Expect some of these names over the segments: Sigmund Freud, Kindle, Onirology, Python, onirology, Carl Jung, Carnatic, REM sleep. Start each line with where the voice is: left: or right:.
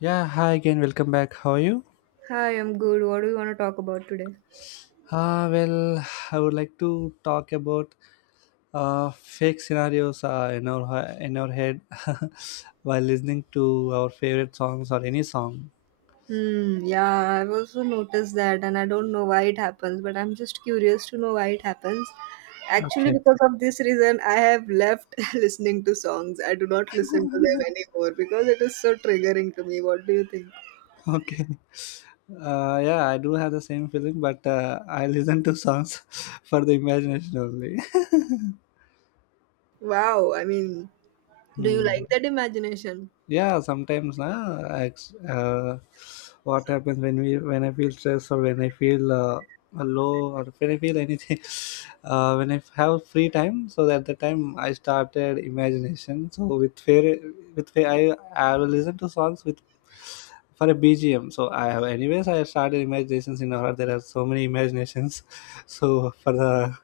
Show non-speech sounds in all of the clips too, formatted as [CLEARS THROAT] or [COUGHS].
left: Yeah, hi again. Welcome back. How are you?
right: Hi, I'm good. What do you want to talk about today?
left: Well, I would like to talk about fake scenarios in our head [LAUGHS] while listening to our favorite songs or any song.
right: Hmm, yeah, I've also noticed that, and I don't know why it happens, but I'm just curious to know why it happens. Actually,
left: Okay,
right: because of this reason, I have left [LAUGHS] listening to songs. I do not listen to them
left: [LAUGHS]
right: anymore because it is so triggering to me. What do you think?
left: okay. Yeah, I do have the same feeling, but I listen to songs [LAUGHS] for the imagination only.
right: Wow,
left: [LAUGHS]
right: do you
left: Hmm.
right: like that imagination?
left: Yeah, sometimes what happens when we when I feel stressed or when I feel low or when I feel anything [LAUGHS] when I have free time, so at the time I started imagination. So with fair, with fair, I will listen to songs with, for a BGM. So I have, anyways, I started imaginations in our, there are so many imaginations. [LAUGHS] So for the,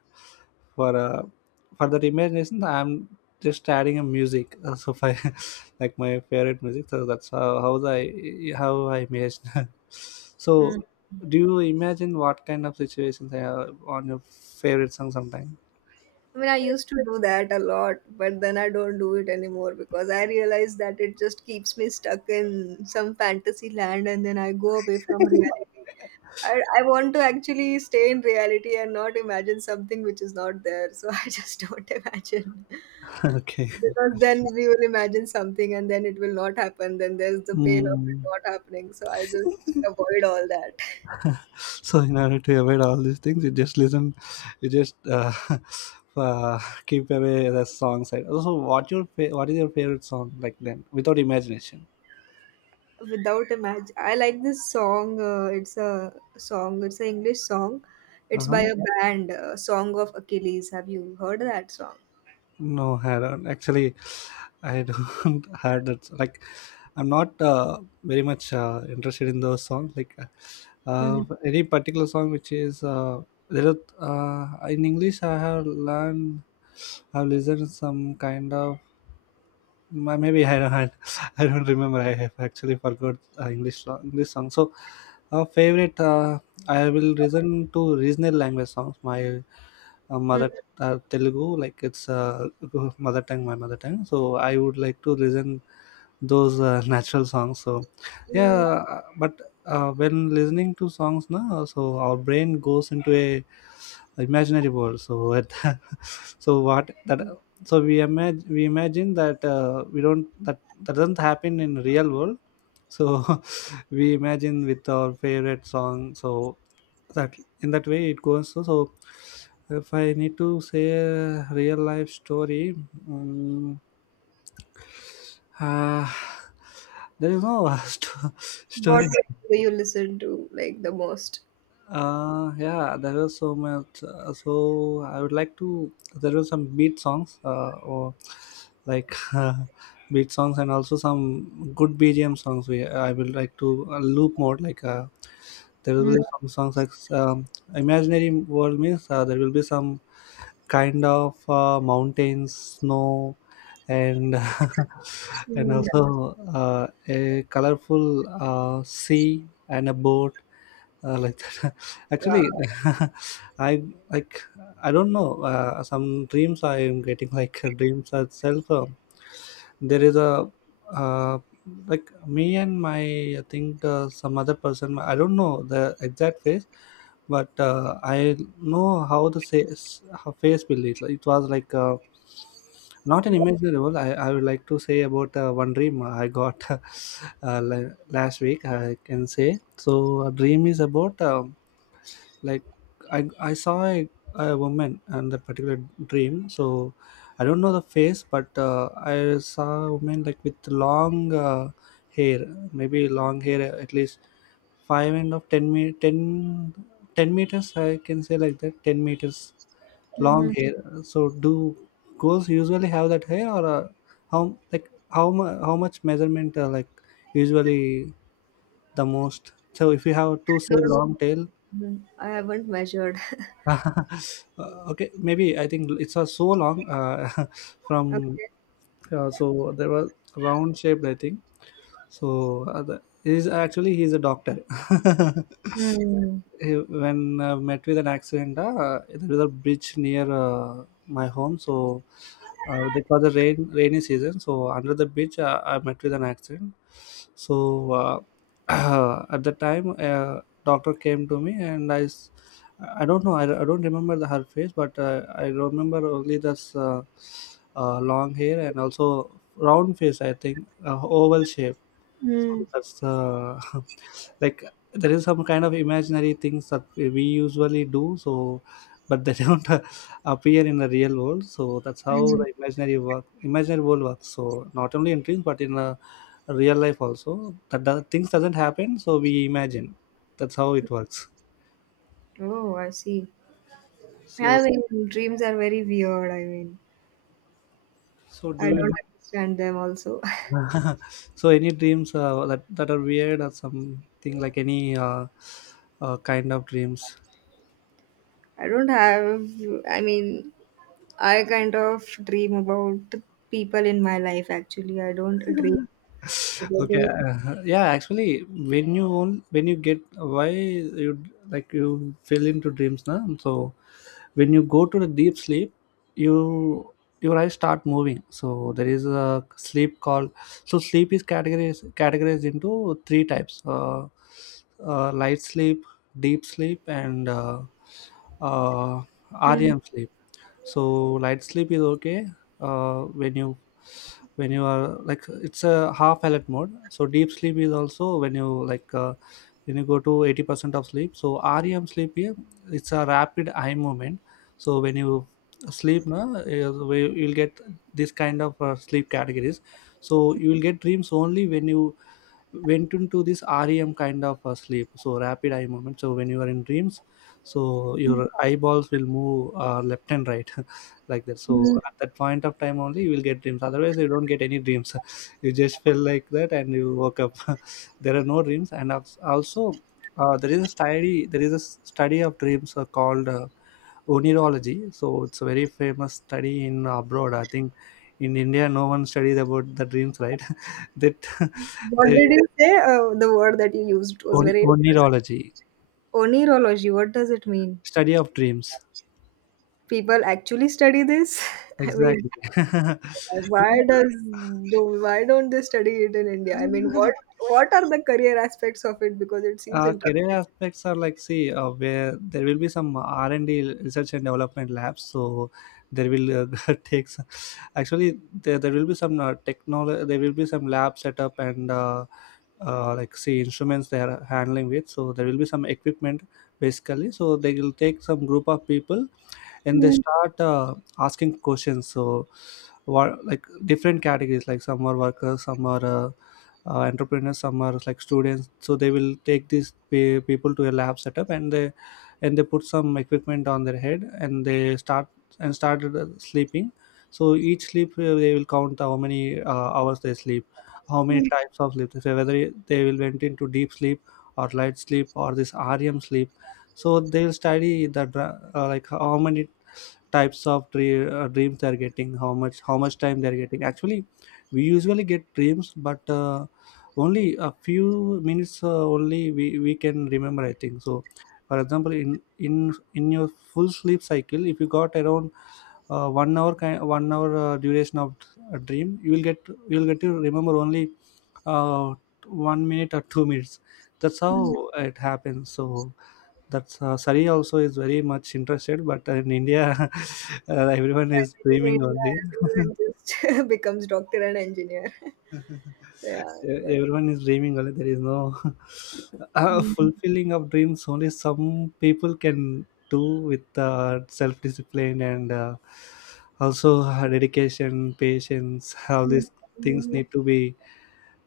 left: for uh, for that imagination, I'm just adding a music. [LAUGHS] So if I [LAUGHS] like my favorite music, so that's how I how I imagine. [LAUGHS]
right: Hmm.
left: So do you imagine what kind of situations are on your favorite song sometime?
right: I used to do that a lot, but then I don't do it anymore because I realize that it just keeps me stuck in some fantasy land and then I go away from reality. I want to actually stay in reality and not imagine something which is not there. So [LAUGHS] I just don't imagine.
left: [LAUGHS] Okay.
right: Because then we will imagine something and then it will not happen. Then there's the pain of it
left: Mm.
right: not happening. So I just avoid all that.
left: So in order to avoid all these things, you just listen, you just [LAUGHS] uh, keep away the song side also. What your what is your favorite song like then, without imagination?
right: Without a match, I like this song. It's a song. It's an English song. It's by
left: Uh-huh.
right: a band. Song of Achilles. Have you heard that song?
left: No, I don't. Actually, I don't [LAUGHS] had that. Like, I'm not very much interested in those songs. Like,
right: Mhm.
left: any particular song which is there are, in English, I have learned, I've listened some kind of maybe I don't had, [LAUGHS] I don't remember. I have actually forgot English song, English song. So, favorite. I will listen to regional language songs. My mother, Telugu, like it's [LAUGHS] mother tongue, my mother tongue. So I would like to listen those [LAUGHS] natural songs. So yeah,
right: Hmm.
left: but when listening to songs now, so our brain goes into a imaginary world. So it, [LAUGHS] so what that, so we imagine that we don't, that that doesn't happen in real world. So [LAUGHS] we imagine with our favorite song. So that, in that way it goes, so, so if I need to say a real life story, um, uh, there is no [LAUGHS] sto-
right: What
left: story.
right: do you listen to, like, the most?
left: Yeah, there was so much. So I would like to, there were some beat songs or like [LAUGHS] beat songs and also some good bgm songs. We I will like to loop mode, like there will
right: Mhm.
left: be some songs like, um, imaginary world means there will be some kind of mountains, snow, and [LAUGHS] and
right: Hmm.
left: also a colorful sea and a boat, like that. [LAUGHS]
right: Wow.
left: Actually, [LAUGHS] I like, I don't know, some dreams I am getting, like [LAUGHS] dreams itself. There is a uh, like me and my, I think some other person, I don't know the exact face, but I know how the face, her face will be like. It was like not an imaginable. I would like to say about one dream I got. [LAUGHS] Last week, I can say. So a dream is about like, i I saw a woman, and that particular dream. So I don't know the face, but I saw a woman like with long hair, maybe long hair at least 5 and of 10, me ten, 10 meters I can say, like that, 10 meters long
right: Mhm.
left: hair. So do girls usually have that hair, or how, like, how how much measurement, like, usually, the most. So if you have to
right: I,
left: say
right: don't,
left: long tail.
right: Hmm. I haven't measured. [LAUGHS]
left: [LAUGHS] Okay, maybe I think it's so long [LAUGHS] from
right: Okay.
left: so there was round shaped, I think. So the, he's actually, he's a doctor. [LAUGHS]
right: Mm.
left: When met with an accident, there was a bridge near my home. So it was a rainy season, so under the bridge I met with an accident. So [CLEARS THROAT] at the time, doctor came to me, and I don't know, I don't remember the, her face, but I remember only this, long hair and also round face, I think, oval shape. So
right: Mm.
left: that's [LAUGHS] like, there is some kind of imaginary things that we usually do. So, but they [LAUGHS] don't appear in the real world. So that's how
right: Mhm.
left: the imaginary world works. So not only in dreams, but in the real life also. That the things doesn't happen. So we imagine. That's how it works.
right: Hmm. Oh, I see.
left: So,
right: I mean, dreams are very weird.
left: so
right: I
left: do you
right: don't
left: have?
right: understand them also. [LAUGHS]
left: [LAUGHS] So any dreams that, that are weird or something, like any kind of dreams?
right: I don't have, I mean, I kind of dream about the people in my life actually. I don't dream about
left: Okay,
right: this.
left: yeah. Actually, when you own, when you get, why you like, you fell into dreams now. So when you go to the deep sleep, you, your eyes start moving. So there is a sleep called. So sleep is categorized into three types: light sleep, deep sleep, and uh,
right: Mhm.
left: REM sleep. So light sleep is okay, when you, when you are like, it's a half alert mode. So deep sleep is also when you like when you go to 80% of sleep. So REM sleep here, it's a rapid eye movement. So when you sleep na is where you'll get this kind of sleep categories. So you will get dreams only when you went into this REM kind of a sleep, so rapid eye movement. So when you are in dreams, so your eyeballs will move left and right, [LAUGHS] like that. So at that point of time only you will get dreams. Otherwise you don't get any dreams. [LAUGHS] You just feel like that and you woke up. [LAUGHS] There are no dreams, and also there is a study. There is a study of dreams called onirology. So it's a very famous study in abroad. I think in India no one studies about the dreams, right? [LAUGHS] that [LAUGHS]
right: What did
left: they
right: you say? The word that you used was very interesting.
left: Onirology,
right: Onirology, what does it mean?
left: study of dreams.
right: People actually study this? [LAUGHS] I mean,
left: Exactly. [LAUGHS]
right: why
left: Yeah.
right: does why don't they study it in India? I mean, what are the career aspects of it? Because it seems
left: Career
right: interesting.
left: aspects are like, see where there will be some R&D, research and development labs. So there will [LAUGHS] take some, actually there will be some technology. There will be some lab setup and like, see, instruments they are handling with. So there will be some equipment basically. So they will take some group of people and they
right: Mm,
left: start asking questions. So what, like different categories, like some are workers, some are entrepreneurs, some are like students. So they will take these people to a lab setup, and they, and they put some equipment on their head, and they start, and started sleeping. So each sleep, they will count how many hours they sleep, how many types of sleep, so whether they will went into deep sleep or light sleep or this REM sleep. So they'll study the like how many types of dreams they're getting, how much time they're getting. Actually we usually get dreams, but only a few minutes only we can remember, I think. So for example, in in your full sleep cycle, if you got around 1 hour kind 1 hour duration of a dream, you will get, you will get to remember only uh, 1 minute or 2 minutes. That's
right: mm.
left: how it happens. So that's Sari also is very much interested, but in India, [LAUGHS] everyone is
right: In India,
left: dreaming only. [LAUGHS]
right: everyone just [LAUGHS] becomes doctor and engineer. Yeah, but
left: Everyone is dreaming only, there is no [LAUGHS]
right: Mhm.
left: fulfilling of dreams. Only some people can do, with self-discipline and also dedication, patience, all
right: Mhm.
left: these things
right: Mhm.
left: need to be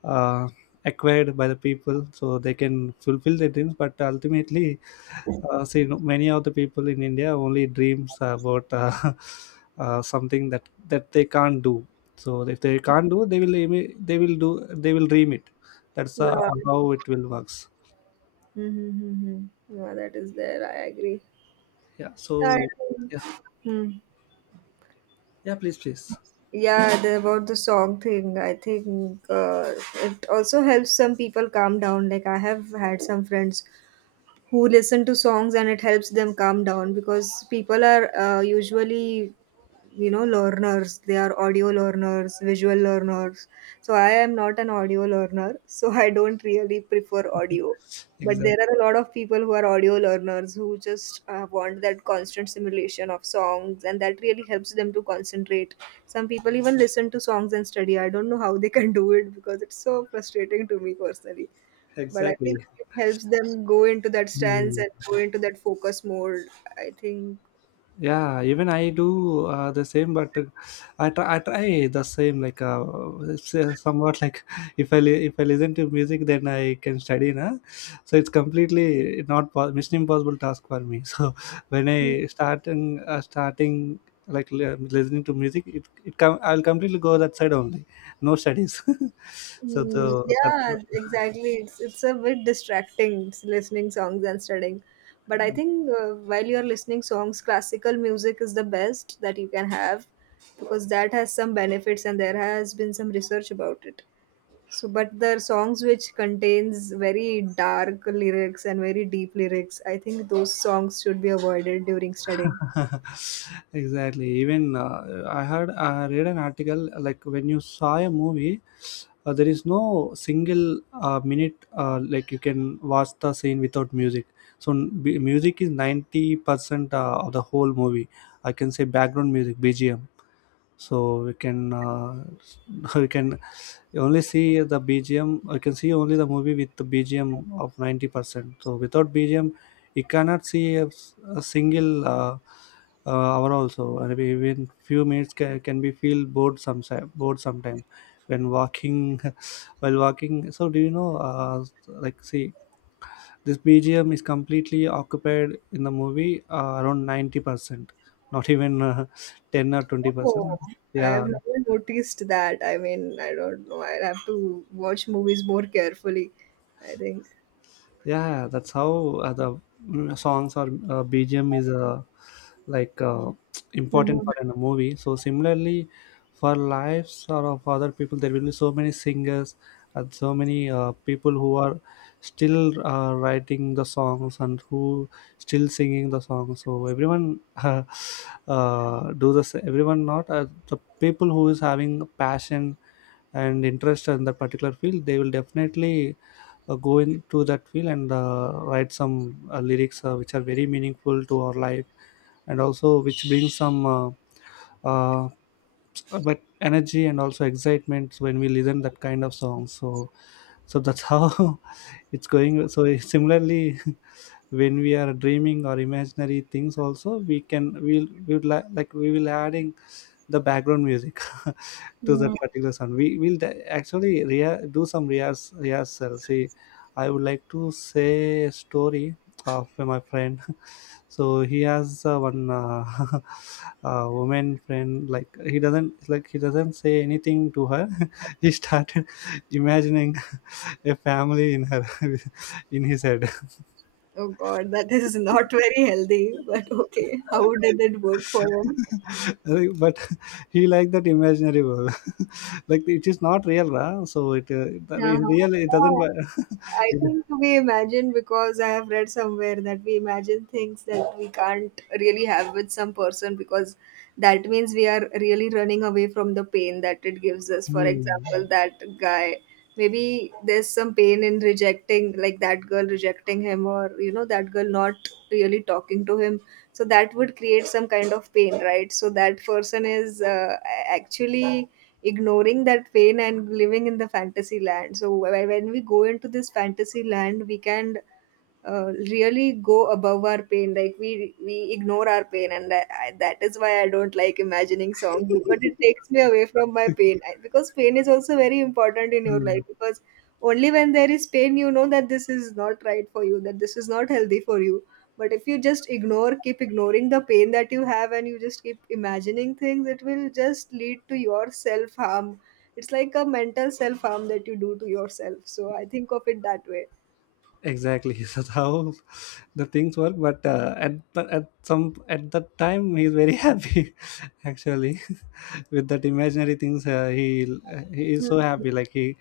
left: uh, acquired by the people so they can fulfill their dreams. But ultimately see, many of the people in India only dreams about [LAUGHS] something that, that they can't do. So if they can't do, they will they will do, they will dream it. That's
right: Yeah,
left: how it will works.
right: Mhm. Mhm. Yeah, that is there. I agree.
left: Yeah,
right: I
left: so
right: think—
left: yeah,
right: Hmm.
left: yeah, please, please.
right: Yeah, the, about the song thing, I think it also helps some people calm down. Like, I have had some friends who listen to songs and it helps them calm down because people are usually, you know, learners. They are audio learners, visual learners. So I am not an audio learner, so [LAUGHS] I don't really prefer audio. But
left: Exactly.
right: there are a lot of people who are audio learners who just want that constant simulation of songs and that really helps them to concentrate. Some people even listen to songs and study. I don't know how they can do it because it's so frustrating to me personally. But I think
left: Exactly.
right: it helps them go into that stance
left: Hmm.
right: and go into that focus mode. I think.
left: Yeah, even I do the same, but I try the same, like it's somewhat like [LAUGHS] if if I listen to music, then I can study, na. So it's completely not mission impossible task for me. [LAUGHS] So when I start and starting like listening to music, I'll completely go that side only, no studies. [LAUGHS] so the
right: Mhm.
left: that
right: Yeah, exactly. It's a bit distracting listening songs and studying. But I think while you're listening songs, classical music is the best that you can have because that has some benefits and there has been some research about it. So, but the songs which contains very dark lyrics and very deep lyrics, I think those songs should be avoided during studying.
left: [LAUGHS] exactly, even I read an article. Like, when you saw a movie, there is no single minute like you can watch the scene without music. So music is 90% of the whole movie, I can say. Background music, BGM. So we can [LAUGHS] we can only see the BGM. I can see only the movie with the BGM of 90%. So without BGM you cannot see a single hour also. And even few minutes can be feel bored some— bored sometimes when walking. [LAUGHS] While walking. So do you know like, see, this BGM is completely occupied in the movie, around 90%, not even [LAUGHS] 10 or
right: Oh,
left: 20%.
right: I have
left: yeah
right: never noticed that. I don't know. I have to watch movies more carefully, I think.
left: yeah yeah, that's how the songs or BGM is like important
right: Mhm.
left: for in a movie. So similarly, for lives or of other people, there will be so many singers and so many people who are still writing the songs and who still singing the songs. So everyone [LAUGHS] everyone, not the people who is having passion and interest in that particular field, they will definitely go into that field and write some lyrics which are very meaningful to our life, and also which brings some uh, but energy and also excitement when we listen that kind of song. So, so that's how [LAUGHS] it's going. So similarly, [LAUGHS] when we are dreaming or imaginary things also, we can we would like, we will adding the background music [LAUGHS] to
right: Yeah.
left: that particular sound. We will actually do some rehearse rehearsal. See, I would like to say a story of my friend. [LAUGHS] So he has one [LAUGHS] woman friend. Like, he doesn't say anything to her. [LAUGHS] He started [LAUGHS] imagining a family in her [LAUGHS] in his head.
right: Oh God, that is not very healthy, but okay. How did it work for him?
left: Like, but [LAUGHS] he liked that imaginary world. [LAUGHS] Like, it is not real, ra. So it,
right: Yeah,
left: in real it doesn't
right: yeah.
left: [LAUGHS]
right: I
left: it.
right: think we imagine because I have read somewhere that we imagine things that we can't really have with some person because that means we are really running away from the pain that it gives us. For
left: Hmm.
right: example, that guy, maybe there's some pain in rejecting, like, that girl rejecting him, or, you know, that girl not really talking to him, so that would create some kind of pain, right? So that person is actually ignoring that pain and living in the fantasy land. So when we go into this fantasy land, we can uh, really go above our pain. Like, we ignore our pain. And that is why I don't like imagining songs, because it takes me away from my pain. Because pain is also very important in your
left: Hmm.
right: life, because only when there is pain you know that this is not right for you, that this is not healthy for you. But if you just ignore, keep ignoring the pain that you have, and you just keep imagining things, it will just lead to your self harm. It's like a mental self harm that you do to yourself, so I think of it that way.
left: Exactly, [LAUGHS] so that's how the things work. But at the— at some— at that time, he's very [LAUGHS] happy actually [LAUGHS] with that imaginary things. He is so happy, like he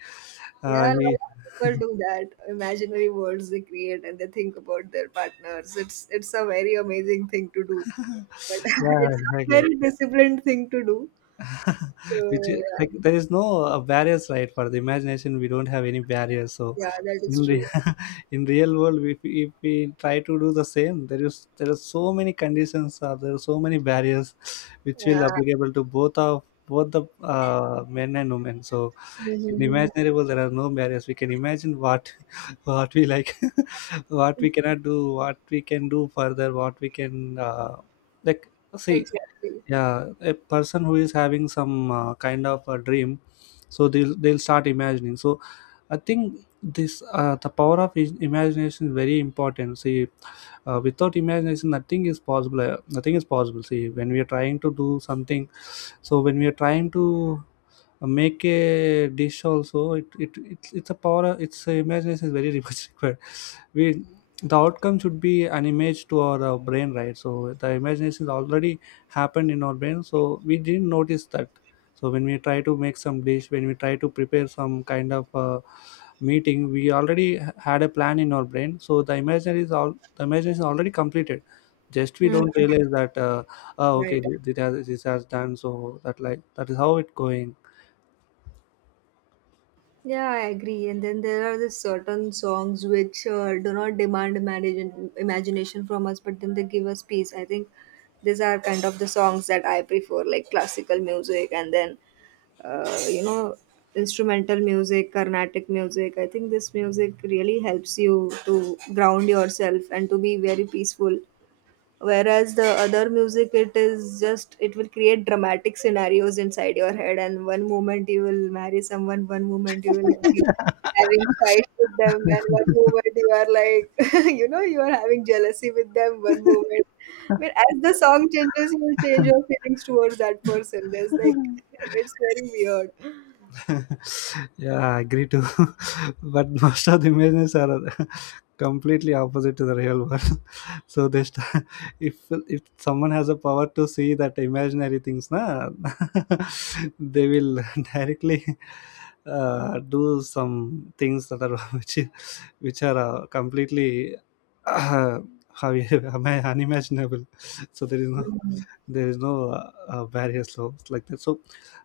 right: Yeah, a lot
left: he.
right: of people do that. Imaginary worlds they create and they think about their partners. It's a very amazing thing to do,
left: [LAUGHS]
right: but [LAUGHS]
left: yeah
right: it's a
left: exactly
right: very disciplined thing to do. So
left: [LAUGHS] Which is like,
right: yeah,
left: there is no barriers, right, for the imagination. We don't have any barriers. So
right: yeah, that is
left: in
right: true.
left: re- [LAUGHS] in real world, if we try to do the same, there are so many conditions, or there are so many barriers which
right: Yeah,
left: will applicable to both the men and women. So
right: Mhm,
left: in
right: mhm, mhm.
left: imaginary world, there are no barriers. We can imagine what, [LAUGHS] what we like, [LAUGHS] what we cannot do, what we can do further, what we can uh, like, see,
right: Exactly.
left: yeah, a person who is having some kind of a dream, so they'll start imagining. So I think this the power of imagination is very important. See, without imagination, nothing is possible. Nothing is possible. See, when we are trying to do something, so when we are trying to make a dish also, it's a power. It's a— imagination is very [LAUGHS] much required. We— the outcome should be an image to our brain, right. So the imagination is already happened in our brain, so we didn't notice that. So when we try to make some dish, when we try to prepare some kind of meeting, we already had a plan in our brain. So the imaginary is— all the imagination is already completed. Just we
right: Mhm.
left: don't realize that. Oh, okay,
right: Right.
left: this has— this has done. So that— like, that is how it going.
right: Yeah, I agree. And then there are the certain songs which do not demand imagination from us, but then they give us peace. I think these are kind of the songs that I prefer, like classical music and then, you know, instrumental music, Carnatic music. I think this music really helps you to ground yourself and to be very peaceful, whereas the other music, it is just it will create dramatic scenarios inside your head, and one moment you will marry someone, one moment you will be having fights with them, and one moment you are like [LAUGHS] you know, you are having jealousy with them, one moment, I mean, as the song changes, you will change your feelings towards that person. There's like [LAUGHS] it's very weird.
left: [LAUGHS] Yeah, I agree too. [LAUGHS] But most of the images are [LAUGHS] completely opposite to the real world. [LAUGHS] So they [LAUGHS] if— if someone has a power to see that imaginary things, na, [LAUGHS] they will [LAUGHS] directly do some things that are [LAUGHS] which— which are completely [COUGHS] uh, how [LAUGHS] am I unimaginable. [LAUGHS] So there is no—
right: Hmm.
left: there is no barrier. So it's like that. So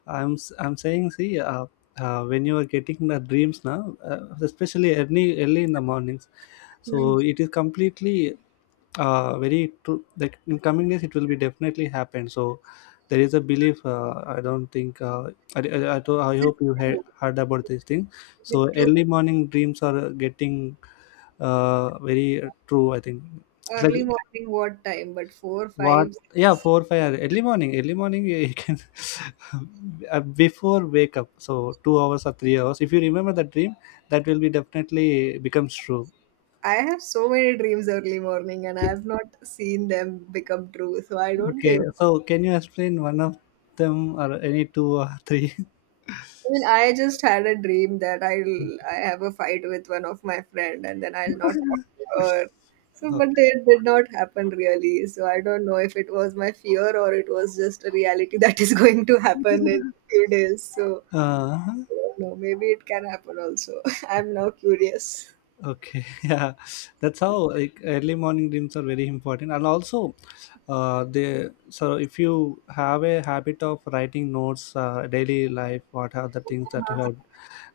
left: I'm saying, see, when you are getting the dreams now, especially early in the mornings,
right: Hmm.
left: so it is completely very true. Like, in coming days, it will be definitely happen. So there is a belief. I don't think. I,
right: Is
left: I
right: it
left: hope you
right: true?
left: heard about this thing.
right: Is it
left: So
right: true?
left: early morning dreams are getting very true. I think it's like,
right: Early morning, what time? But four,
left: what?
right: five.
left: Yeah, 4-5 hour— early morning. Early morning, you can [LAUGHS] before wake up. So 2 hours or 3 hours, if you remember the dream, that will be definitely becomes true.
right: I have so many dreams early morning and I have not seen them become true. So I don't
left: Okay.
right: think.
left: So can you explain one of them, or any two or three?
right: I just had a dream that I have a fight with one of my friend and then I'll not talk to her. So,
left: [LAUGHS]
right: but
left: okay.
right: it did not happen really. So I don't know if it was my fear or it was just a reality [LAUGHS] that is going to happen in few days. So
left: Uh,
right: I don't know. Maybe it can happen also. [LAUGHS] I'm now curious.
left: okay. [LAUGHS] Yeah, that's how, like, early morning dreams are very important. And also, they so if you have a habit of writing notes, daily life, what are the things that you have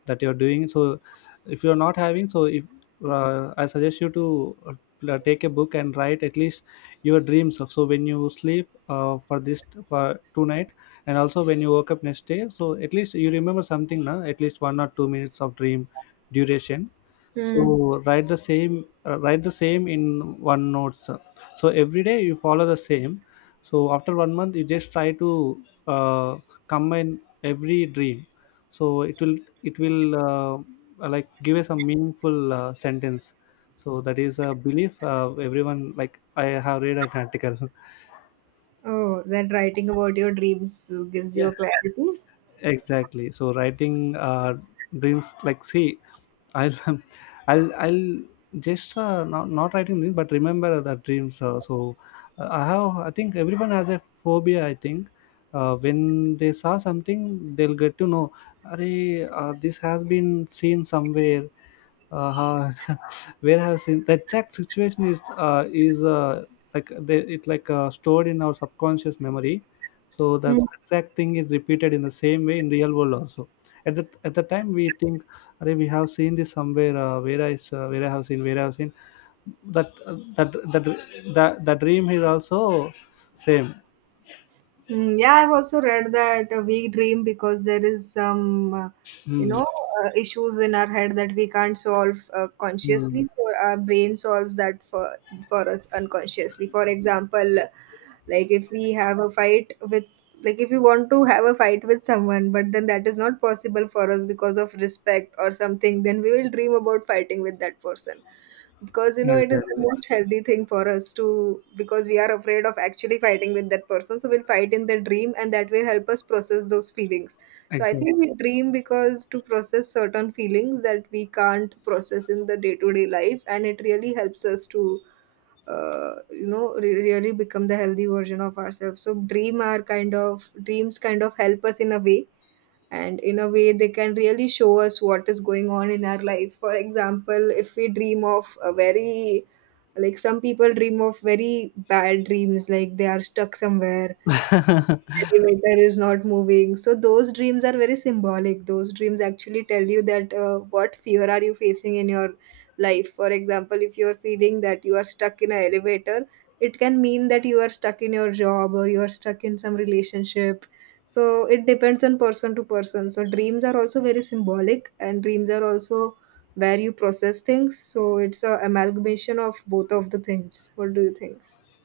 left: that you're doing. So if you're not having so if I suggest you to take a book and write at least your dreams of. So when you sleep, for this, for tonight, and also when you woke up next day, so at least you remember something now, at least 1 or 2 minutes of dream duration.
right: Hmm.
left: So write the same, write the same in one notes. So every day you follow the same. So after one month, you just try to uh, combine every dream. So it will— it will like, give us a meaningful sentence. So that is a belief, everyone. Like, I have read an article. [LAUGHS]
right: Oh, then writing about your dreams gives you a
left: Yeah,
right: clarity.
left: exactly, so writing dreams. Like, see, I'll [LAUGHS] I'll just not— not writing dreams, but remember the dreams. So I have— I think everyone has a phobia, I think. When they saw something, they'll get to know, Array, this has been seen somewhere. uh, [LAUGHS] where have seen, the exact situation is— like, they, it, like, stored in our subconscious memory. So the exact thing is repeated in the same way in real world also. At the— at the time we think, "Arey, we have seen this somewhere. Where I where I have seen, where I have seen." That, that— that the dream is also same.
right: Mm, yeah, I've also read that we dream because there is some, you
left: Hmm.
right: know, issues in our head that we can't solve
left: Hmm.
right: consciously. So our brain solves that for us unconsciously. For example, like if we have a fight with, like if you want to have a fight with someone, but then that is not possible for us because of respect or something, then we will dream about fighting with that person, because you know it is the
left: Exactly.
right: most healthy thing for us to, because we are afraid of actually fighting with that person, so we'll fight in the dream and that will help us process those feelings. So I think
left: Exactly.
right: we dream because to process certain feelings that we can't process in the day to day life, and it really helps us to you know, really become the healthy version of ourselves. So dream are kind of, dreams kind of help us in a way, and in a way they can really show us what is going on in our life. For example, if we dream of a very, like, some people dream of very bad dreams, like they are stuck somewhere, elevator is not moving. So those dreams are very symbolic. Those dreams actually tell you that what fear are you facing in your life. For example, if you are feeling that you are stuck in an elevator, it can mean that you are stuck in your job or you are stuck in some relationship. So it depends on person to person. So dreams are also very symbolic, and dreams are also where you process things. So it's a amalgamation of both of the things. What do you think?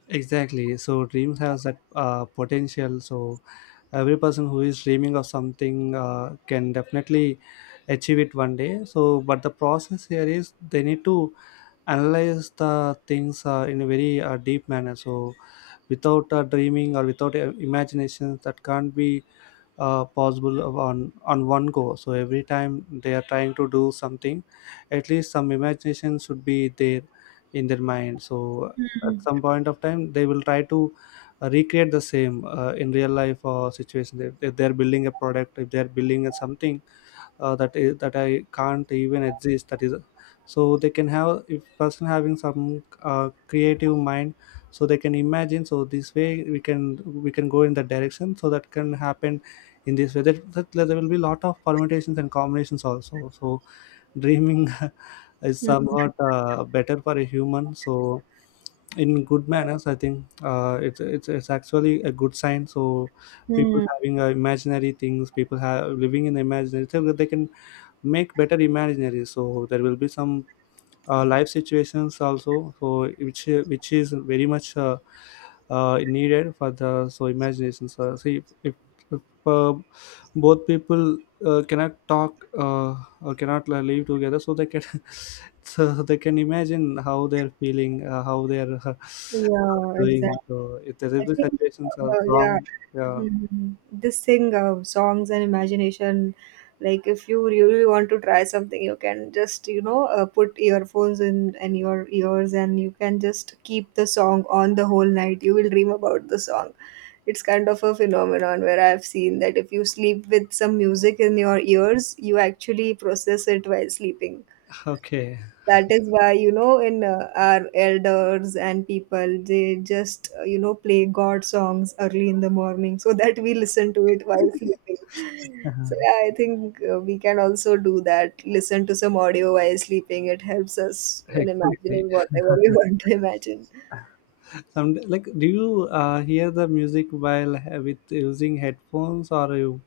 left: Exactly. So dreams has that potential. So every person who is dreaming of something can definitely achieve it one day. So, but the process here is they need to analyze the things in a very deep manner. So, without dreaming, or without imagination, that can't be possible on— on one go. So every time they are trying to do something, at least some imagination should be there in their mind. So at some point of time, they will try to recreate the same in real life or situation. If— if they're building a product, if they're building a something, that is— that I can't even exist. That is, so they can have— if person having some creative mind, so they can imagine. So this way we can— we can go in that direction. So that can happen in this way. That— that there will be lot of permutations and combinations also. So dreaming [LAUGHS] is somewhat better for a human. So in good manners, I think it's actually a good sign. So people
right: Hmm.
left: having imaginary things, people have living in imaginary, so that they can make better imaginary. So there will be some life situations also. So which— which is very much needed for the— so imagination. So see, if— if uh, both people cannot talk, or cannot live together, so they can [LAUGHS] so they can imagine how they're feeling, how they're [LAUGHS]
right: Yeah,
left: doing.
right: exactly.
left: So if there
right: I
left: will be
right: think,
left: situations are
right: yeah,
left: wrong, yeah,
right: Mhm. This thing of songs and imagination, like if you really want to try something, you can just, you know, put earphones in your ears, and you can just keep the song on the whole night. You will dream about the song. It's kind of a phenomenon where I've seen that if you sleep with some music in your ears, you actually process it while sleeping.
left: okay,
right: That is why, you know, in our elders and people, they just you know, play god songs early in the morning so that we listen to it while sleeping. So yeah, I think we can also do that, listen to some audio while sleeping. It helps us
left: [LAUGHS]
right: in
left: exactly.
right: imagining whatever we [LAUGHS] want to imagine.
left: Some, like, do you hear the music while with using headphones, or you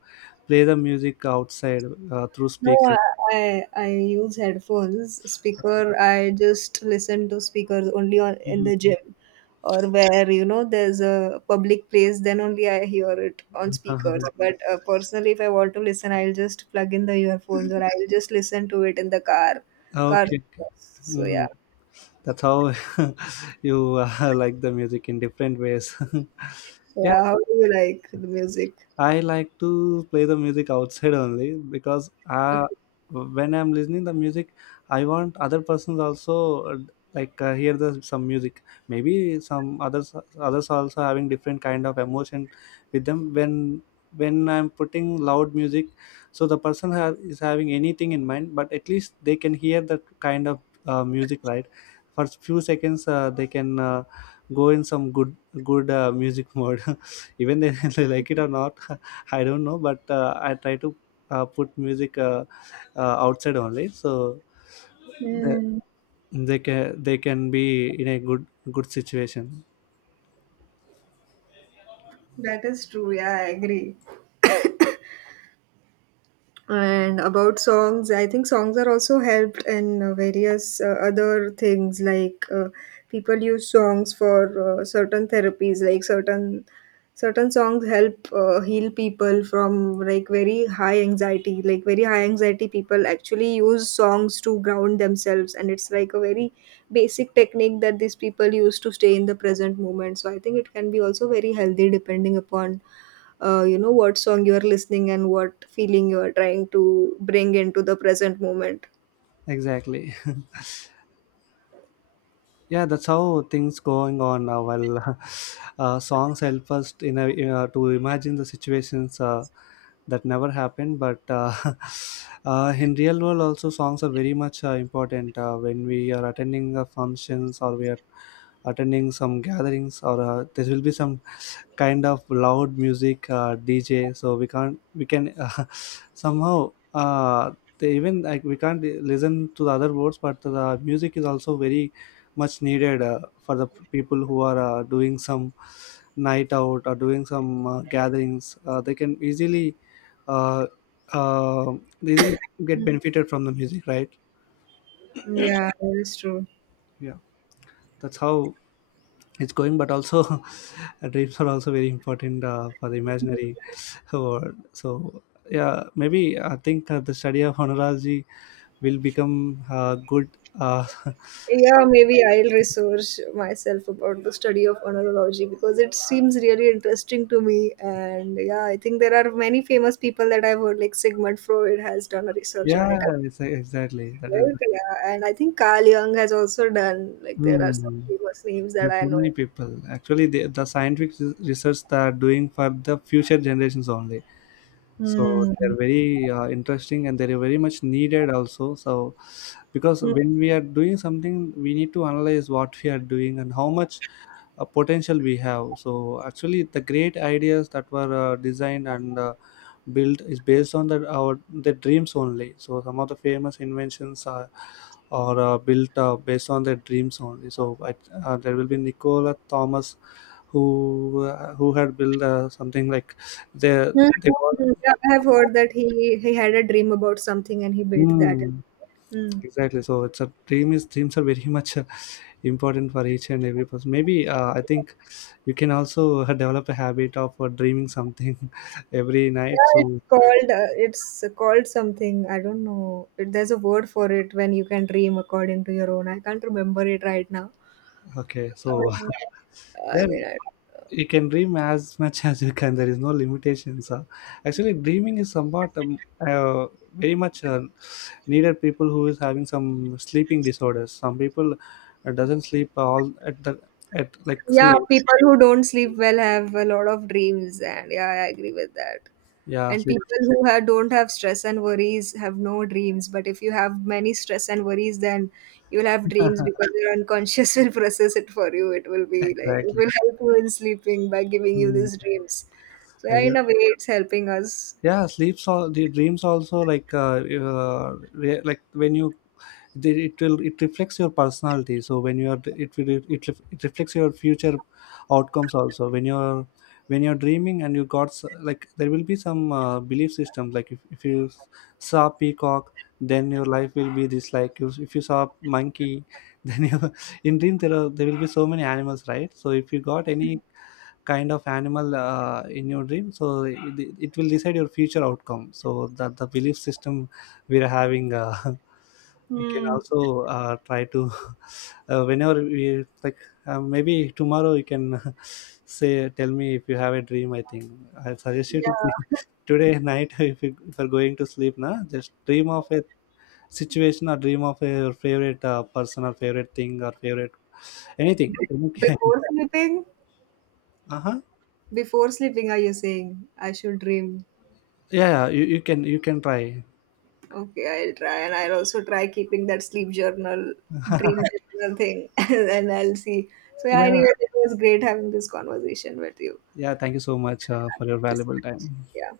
left: play the music outside through
right: No, I
left: speaker?
right: I I use headphones.
left: Okay.
right: Speaker, I just listen to speakers only on in
left: Mhm.
right: the gym or where, you know, there's a public place, then only I hear it on
left: [LAUGHS]
right: speakers.
left: Okay.
right: But personally, if I want to listen, I'll just plug in the earphones or I'll just listen to it in the car. Car.
left: Okay.
right: So yeah.
left: Mhm. That's how [LAUGHS] you [LAUGHS] like the music in different ways. [LAUGHS]
right: Yeah,
left: Yes,
right: how do you like the music?
left: I like to play the music outside only, because when I'm listening the music, I want other persons also like hear the some music. Maybe some others also having different kind of emotion with them, when I'm putting loud music. So the person have— is having anything in mind, but at least they can hear that kind of music, right? For few seconds, they can go in some good music mode. [LAUGHS] Even they, [LAUGHS] they like it or not. [LAUGHS] I don't know, but I try to put music, outside only, so they,
right: Hmm,
left: they can be in a good good situation.
right: that is true. Yeah, I agree. And about songs, I think songs are also helped in various other things, like people use songs for certain therapies, like certain songs help heal people from like very high anxiety. Like very high anxiety people actually use songs to ground themselves, and it's like a very basic technique that these people use to stay in the present moment. So I think it can be also very healthy depending upon you know, what song you are listening and what feeling you are trying to bring into the present moment.
left: Exactly. [LAUGHS] Yeah, that's how things going on, well. [LAUGHS] Songs help us to imagine the situations, that never happened, but [LAUGHS] in real world also songs are very much important, when we are attending functions, or we are attending some gatherings, or there will be some kind of loud music, dj, so we can't we can [LAUGHS] somehow, they even like we can't listen to the other words, but the music is also very much needed, for the people who are doing some night out, or doing some gatherings. They can easily, uh, uh, they really get
right: Mm.
left: benefited from the music, right?
right: Yeah, that is true.
left: Yeah, that's how it's going. But also [LAUGHS] dreams are also very important, for the imaginary [LAUGHS] world. So yeah, maybe I think the study of honorology will become good, uh, [LAUGHS]
right: Yeah,
left: uh,
right: maybe I'll research myself about the study of onerology, because it seems really interesting to me. And yeah, I think there are many famous people that I've heard, like Sigmund Freud has done a research on
left: yeah.
right: it,
left: Exactly, that is
right: right?
left: right.
right: Yeah, and I think Carl Jung has also done, like there are some
left: Hmm.
right: famous names that
left: There's
right: I
left: so
right: know.
left: many people. Actually the research they are doing for the future generations only, so
right: Hmm.
left: they're very interesting, and they're very much needed also. So because when we are doing something, we need to analyze what we are doing and how much potential we have. So actually the great ideas that were designed and built is based on the our the dreams only. So some of the famous inventions are built, based on their dreams only. So I, there will be Nicola Thomas, who had built something like they
right: Mhm,
left: they
right: mhm. Yeah, I have heard that he had a dream about something and he built that.
left: Mm,
right: Mm.
left: exactly. So it's a dreams are very [LAUGHS] much important for each and every person. Maybe I think you can also develop a habit of dreaming something [LAUGHS] every night.
right: Yeah,
left: So
right: it's called something, I don't know. There's a word for it when you can dream according to your own. I can't remember it right now.
left: okay,
right: Uh,
left: so [LAUGHS]
right: I
left: yeah,
right: mean, I-
left: you can dream as much as you can. There is no limitations. Actually, dreaming is somewhat very much needed. People who is having some sleeping disorders. Some people doesn't sleep all at the at, like,
right: Yeah,
left: say
right: people who don't sleep well have a lot of dreams, and yeah, I agree with that.
left: yeah
right: And
left: sleep. [LAUGHS]
right: people who have, don't have stress and worries have no dreams. But if you have many stress and worries, then you'll have dreams because your unconscious [LAUGHS] will process it for you. It will be like it will
left: Exactly.
right: help you in sleeping by giving you
left: Mm,
right: these dreams. So yeah,
left: like
right: in
left: that.
right: a way, it's helping us.
left: Yeah, sleeps all the dreams also, like uh like when you it will it reflects your personality. So when you are it reflects your future outcomes also when you're dreaming, and you got like there will be some belief system, like if you saw peacock, then your life will be this. Like you, if you saw monkey [LAUGHS] then you in dream there will be so many animals, right? So if you got any kind of animal in your dream, so it will decide your future outcome. So that the belief system we are having, [LAUGHS] you can
right: Hmm.
left: also try to [LAUGHS] whenever we like maybe tomorrow you can [LAUGHS] say tell me if you have a dream. I think I suggest you to [LAUGHS]
right: Yeah.
left: today night [LAUGHS] if you if you're going to sleep now, just dream of a situation, or dream of a, your favorite person, or favorite thing, or favorite anything. Okay. [LAUGHS]
right: Before sleeping,
left: Uh-huh.
right: Before sleeping, are you saying I should dream?
left: Yeah, yeah, you, you can try.
right: Okay, I'll try, and I'll also try keeping that sleep journal, dream journal thing, [LAUGHS] and then I'll see. So yeah,
left: Yeah,
right: anyway, it was great having this conversation with you.
left: yeah. Thank you so much for
right: Thank
left: your
right: you so
left: valuable
right: much.
left: time.
right: Yeah.